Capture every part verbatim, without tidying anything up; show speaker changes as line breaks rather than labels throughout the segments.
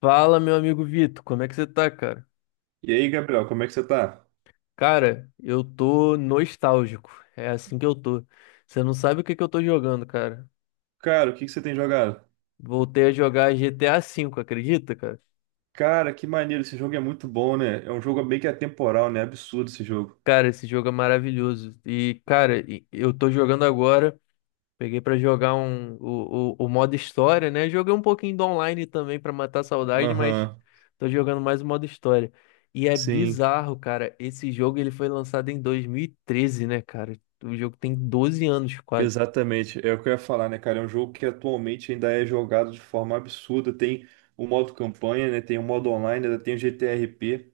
Fala, meu amigo Vitor, como é que você tá, cara?
E aí, Gabriel, como é que você tá?
Cara, eu tô nostálgico. É assim que eu tô. Você não sabe o que que eu tô jogando, cara.
Cara, o que que você tem jogado?
Voltei a jogar G T A V, acredita, cara?
Cara, que maneiro, esse jogo é muito bom, né? É um jogo meio que atemporal, né? Absurdo esse jogo.
Cara, esse jogo é maravilhoso. E, cara, e- eu tô jogando agora. Peguei pra jogar um, o, o, o modo história, né? Joguei um pouquinho do online também pra matar a saudade, mas
Aham,
tô jogando mais o modo história. E é
sim,
bizarro, cara. Esse jogo ele foi lançado em dois mil e treze, né, cara? O jogo tem doze anos quase.
exatamente. É o que eu ia falar, né, cara? É um jogo que atualmente ainda é jogado de forma absurda. Tem o modo campanha, né? Tem o modo online, ainda tem o G T R P.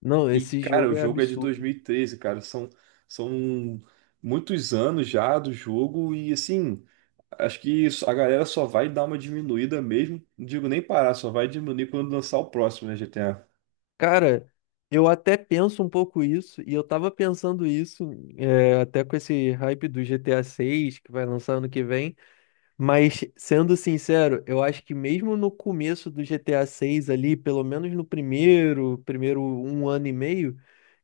Não,
E,
esse
cara,
jogo
o
é
jogo é de
absurdo.
dois mil e treze, cara. São, são muitos anos já do jogo e, assim, acho que isso- a galera só vai dar uma diminuída mesmo. Não digo nem parar, só vai diminuir quando lançar o próximo, né, G T A?
Cara, eu até penso um pouco isso, e eu tava pensando isso, é, até com esse hype do G T A seis que vai lançar ano que vem. Mas, sendo sincero, eu acho que mesmo no começo do G T A seis ali, pelo menos no primeiro, primeiro um ano e meio,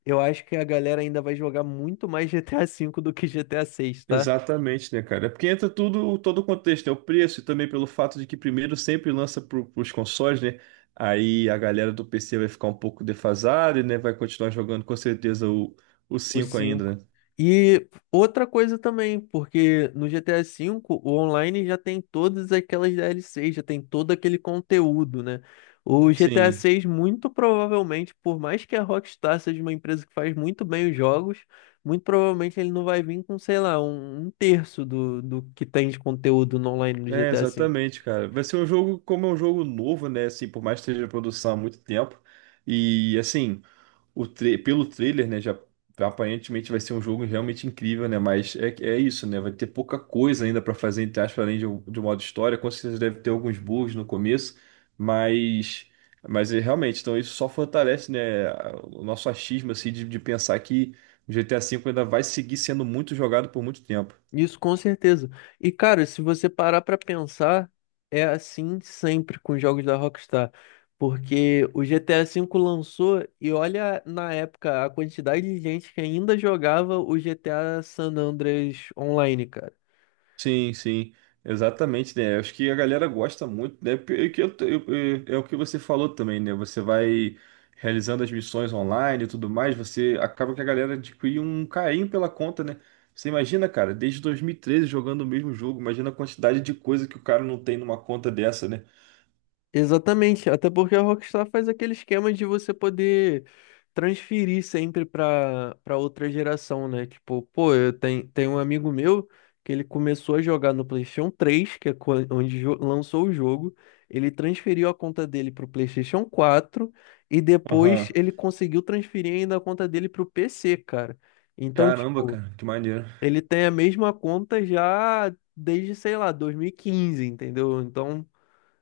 eu acho que a galera ainda vai jogar muito mais G T A cinco do que G T A seis, tá?
Exatamente, né, cara? É porque entra tudo, todo o contexto, né? O preço e também pelo fato de que primeiro sempre lança para os consoles, né? Aí a galera do P C vai ficar um pouco defasada, né? Vai continuar jogando com certeza o, o
Os
cinco ainda,
cinco.
né?
E outra coisa também, porque no G T A V o online já tem todas aquelas D L Cs, já tem todo aquele conteúdo, né? O G T A
Sim.
seis muito provavelmente, por mais que a Rockstar seja uma empresa que faz muito bem os jogos, muito provavelmente ele não vai vir com, sei lá, um, um terço do, do que tem de conteúdo no online no
É,
G T A V.
exatamente, cara. Vai ser um jogo, como é um jogo novo, né? Assim, por mais que esteja em produção há muito tempo. E, assim, o tra- pelo trailer, né? Já aparentemente vai ser um jogo realmente incrível, né? Mas é, é isso, né? Vai ter pouca coisa ainda pra fazer, entre aspas, além de, um- de um modo história. Com certeza deve ter alguns bugs no começo, mas. Mas é, realmente, então isso só fortalece, né, a- o nosso achismo, assim, de, de pensar que o G T A V ainda vai seguir sendo muito jogado por muito tempo.
Isso com certeza. E cara, se você parar pra pensar, é assim sempre com os jogos da Rockstar, porque o G T A V lançou e olha na época a quantidade de gente que ainda jogava o G T A San Andreas online, cara.
Sim, sim, exatamente, né? Acho que a galera gosta muito, né? Porque é que eu- eu- eu- é o que você falou também, né? Você vai realizando as missões online e tudo mais, você acaba que a galera adquire um carinho pela conta, né? Você imagina, cara, desde dois mil e treze jogando o mesmo jogo, imagina a quantidade de coisa que o cara não tem numa conta dessa, né?
Exatamente, até porque a Rockstar faz aquele esquema de você poder transferir sempre para para outra geração, né? Tipo, pô, eu tenho, tenho um amigo meu que ele começou a jogar no PlayStation três que é quan- onde jo- lançou o jogo, ele transferiu a conta dele para o PlayStation quatro e depois
Aham.
ele conseguiu transferir ainda a conta dele para o P C, cara. Então,
Caramba,
tipo,
cara, que maneiro.
ele tem a mesma conta já desde, sei lá, dois mil e quinze, entendeu? Então.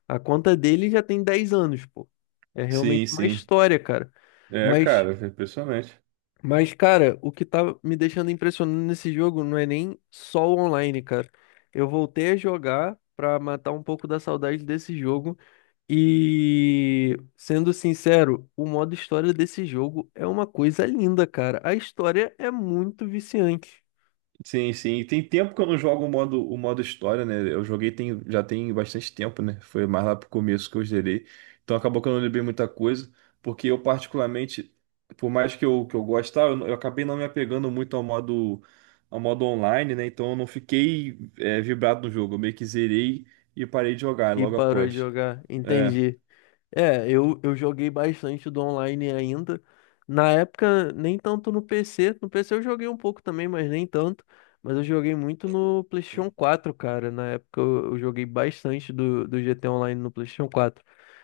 A conta dele já tem dez anos, pô. É
Sim,
realmente uma
sim.
história, cara.
É,
Mas,
cara, é impressionante.
mas, cara, o que tá me deixando impressionado nesse jogo não é nem só o online, cara. Eu voltei a jogar pra matar um pouco da saudade desse jogo. E, sendo sincero, o modo história desse jogo é uma coisa linda, cara. A história é muito viciante.
Sim, sim. E tem tempo que eu não jogo o modo, o modo história, né? Eu joguei tem, já tem bastante tempo, né? Foi mais lá pro começo que eu zerei. Então acabou que eu não lembrei muita coisa, porque eu particularmente, por mais que eu, que eu goste, tá, eu, não- eu acabei não me apegando muito ao modo, ao modo online, né? Então eu não fiquei é, vibrado no jogo. Eu meio que zerei e parei de jogar
E
logo
parou de
após.
jogar,
É,
entendi. É, eu, eu joguei bastante do online ainda. Na época, nem tanto no P C. No P C eu joguei um pouco também, mas nem tanto. Mas eu joguei muito no PlayStation quatro, cara. Na época eu, eu joguei bastante do, do G T Online no PlayStation quatro.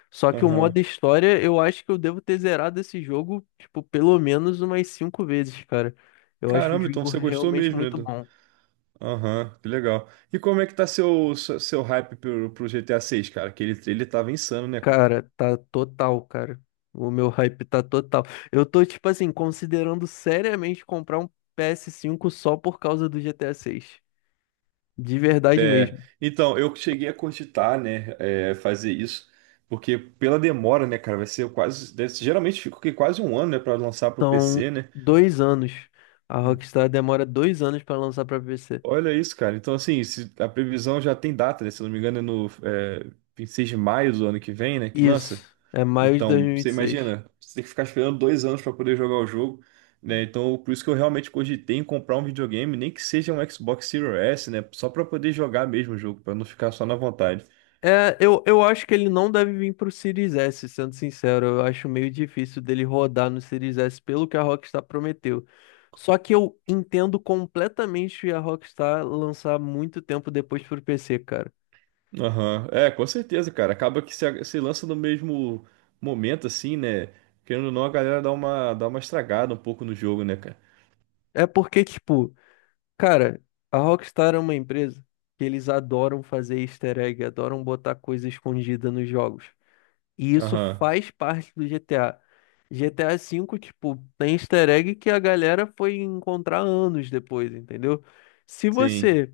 Só que o
aham.
modo história, eu acho que eu devo ter zerado esse jogo, tipo, pelo menos umas cinco vezes, cara. Eu acho o
Caramba, então
jogo
você gostou
realmente
mesmo, né?
muito bom.
Aham, que legal. E como é que tá seu, seu seu hype pro, pro G T A seis, cara? Que ele, ele tava insano, né, cara?
Cara, tá total, cara. O meu hype tá total. Eu tô, tipo assim, considerando seriamente comprar um p s cinco só por causa do G T A seis. De verdade mesmo.
É, então, eu cheguei a cogitar, né, é, fazer isso, porque pela demora, né, cara, vai ser quase, deve- geralmente fica o quê? Quase um ano, né, pra lançar pro
São
P C, né?
dois anos. A Rockstar demora dois anos pra lançar pra P C.
Olha isso, cara. Então, assim, se- a previsão já tem data, né? Se eu não me engano, é no é, vinte e seis de maio do ano que vem, né, que lança.
Isso. É maio de dois
Então,
mil e vinte
você
e seis
imagina, você tem que ficar esperando dois anos para poder jogar o jogo, né? Então, por isso que eu realmente cogitei em comprar um videogame, nem que seja um Xbox Series S, né? Só para poder jogar mesmo o jogo, para não ficar só na vontade.
É, eu, eu acho que ele não deve vir pro Series S, sendo sincero. Eu acho meio difícil dele rodar no Series S pelo que a Rockstar prometeu. Só que eu entendo completamente a Rockstar lançar muito tempo depois pro P C, cara.
Aham, é, com certeza, cara. Acaba que se, se lança no mesmo momento, assim, né? Querendo ou não, a galera dá uma, dá uma estragada um pouco no jogo, né, cara?
É porque, tipo, cara, a Rockstar é uma empresa que eles adoram fazer easter egg, adoram botar coisa escondida nos jogos. E isso
Aham,
faz parte do G T A. G T A cinco, tipo, tem easter egg que a galera foi encontrar anos depois, entendeu? Se
sim.
você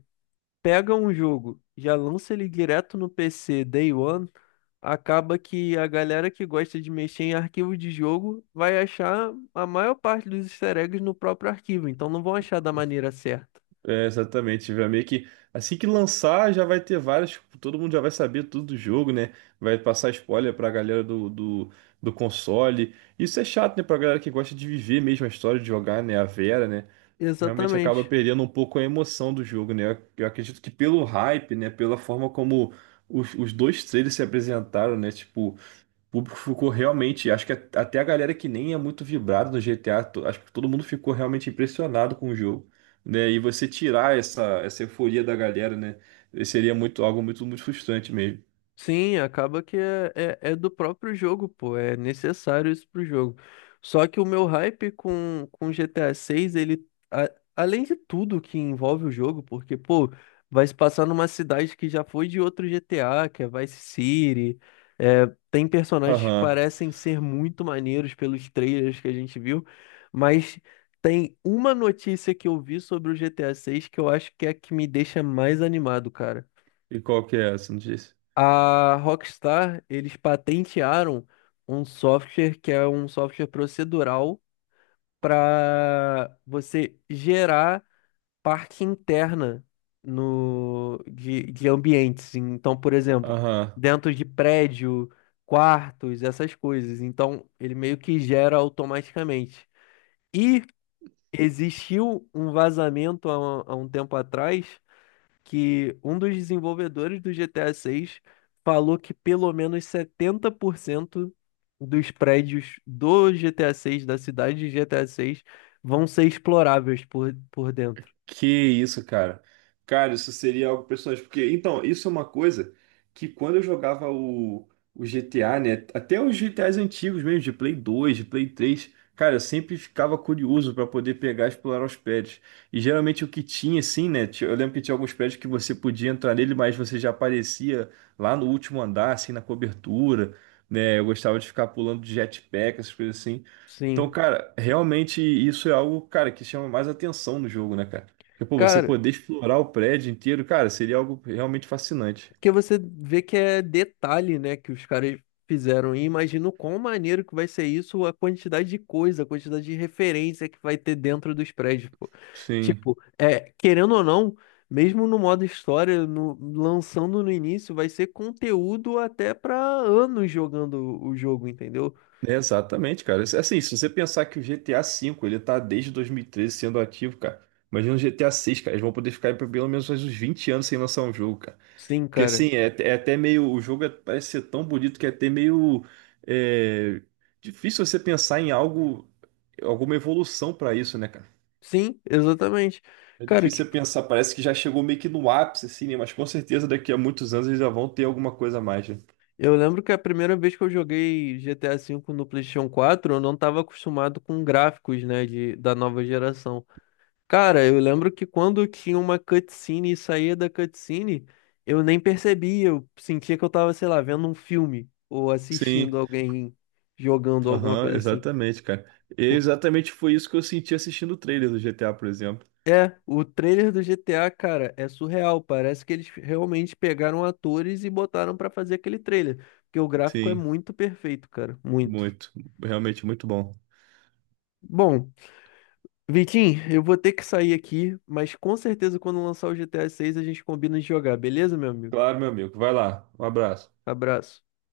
pega um jogo, já lança ele direto no P C Day One, acaba que a galera que gosta de mexer em arquivo de jogo vai achar a maior parte dos easter eggs no próprio arquivo, então não vão achar da maneira certa.
É, exatamente, vai meio que assim que lançar já vai ter várias, tipo, todo mundo já vai saber tudo do jogo, né? Vai passar spoiler pra galera do, do, do console. Isso é chato, né, pra galera que gosta de viver mesmo a história de jogar, né, a Vera, né? Realmente acaba
Exatamente.
perdendo um pouco a emoção do jogo, né? Eu eu acredito que pelo hype, né, pela forma como os, os dois trailers se apresentaram, né, tipo o público ficou realmente, acho que a- até a galera que nem é muito vibrada no G T A, to- acho que todo mundo ficou realmente impressionado com o jogo, né? E você tirar essa, essa euforia da galera, né? Seria muito, algo muito, muito frustrante mesmo.
Sim, acaba que é, é, é do próprio jogo, pô. É necessário isso pro jogo. Só que o meu hype com, com G T A seis, ele, a- além de tudo que envolve o jogo, porque, pô, vai se passar numa cidade que já foi de outro G T A, que é Vice City. é, Tem personagens que
Aham.
parecem ser muito maneiros pelos trailers que a gente viu, mas tem uma notícia que eu vi sobre o G T A seis que eu acho que é a que me deixa mais animado, cara.
E qual que é essa, não disse?
A Rockstar, eles patentearam um software que é um software procedural para você gerar parte interna no, de, de ambientes. Então, por exemplo,
Aham.
dentro de prédio, quartos, essas coisas. Então, ele meio que gera automaticamente. E existiu um vazamento há, há um tempo atrás que um dos desenvolvedores do G T A seis falou que pelo menos setenta por cento dos prédios do GTA VI da cidade de GTA VI vão ser exploráveis por, por dentro.
Que isso, cara. Cara, isso seria algo personagem. Porque, então, isso é uma coisa que quando eu jogava o, o G T A, né? Até os G T As antigos mesmo, de Play dois, de Play três, cara, eu sempre ficava curioso para poder pegar e explorar os prédios. E geralmente o que tinha, assim, né? ti- Eu lembro que tinha alguns prédios que você podia entrar nele, mas você já aparecia lá no último andar, assim, na cobertura, né? Eu gostava de ficar pulando de jetpack, essas coisas assim. Então,
Sim.
cara, realmente isso é algo, cara, que chama mais atenção no jogo, né, cara? Porque, pô, você
Cara,
poder explorar o prédio inteiro, cara, seria algo realmente fascinante.
porque você vê que é detalhe, né, que os caras fizeram. E imagino quão maneiro que vai ser isso, a quantidade de coisa, a quantidade de referência que vai ter dentro dos prédios, pô.
Sim,
Tipo, é, querendo ou não, mesmo no modo história, no- lançando no início, vai ser conteúdo até pra anos jogando o jogo, entendeu?
é exatamente, cara. Assim, se você pensar que o G T A V, ele tá desde dois mil e treze sendo ativo, cara. Imagina o G T A seis, cara. Eles vão poder ficar aí por pelo menos mais uns vinte anos sem lançar um jogo, cara.
Sim,
Porque,
cara.
assim, é, é até meio... O jogo é- parece ser tão bonito que é até meio... é, difícil você pensar em algo... Alguma evolução pra isso, né, cara?
Sim, exatamente.
É
Cara, que
difícil você pensar. Parece que já chegou meio que no ápice, assim, né? Mas com certeza daqui a muitos anos eles já vão ter alguma coisa a mais, né?
Eu lembro que a primeira vez que eu joguei G T A V no PlayStation quatro, eu não estava acostumado com gráficos, né, de, da nova geração. Cara, eu lembro que quando tinha uma cutscene e saía da cutscene, eu nem percebia, eu sentia que eu tava, sei lá, vendo um filme ou assistindo
Sim,
alguém jogando alguma
aham,
coisa assim.
exatamente, cara. E
Por-
exatamente foi isso que eu senti assistindo o trailer do G T A, por exemplo.
É, o trailer do G T A, cara, é surreal. Parece que eles realmente pegaram atores e botaram pra fazer aquele trailer, porque o gráfico é
Sim,
muito perfeito, cara, muito.
muito. Realmente muito bom.
Bom, Vitinho, eu vou ter que sair aqui, mas com certeza quando lançar o G T A seis a seis a gente combina de jogar, beleza, meu amigo?
Claro, meu amigo. Vai lá. Um abraço.
Abraço.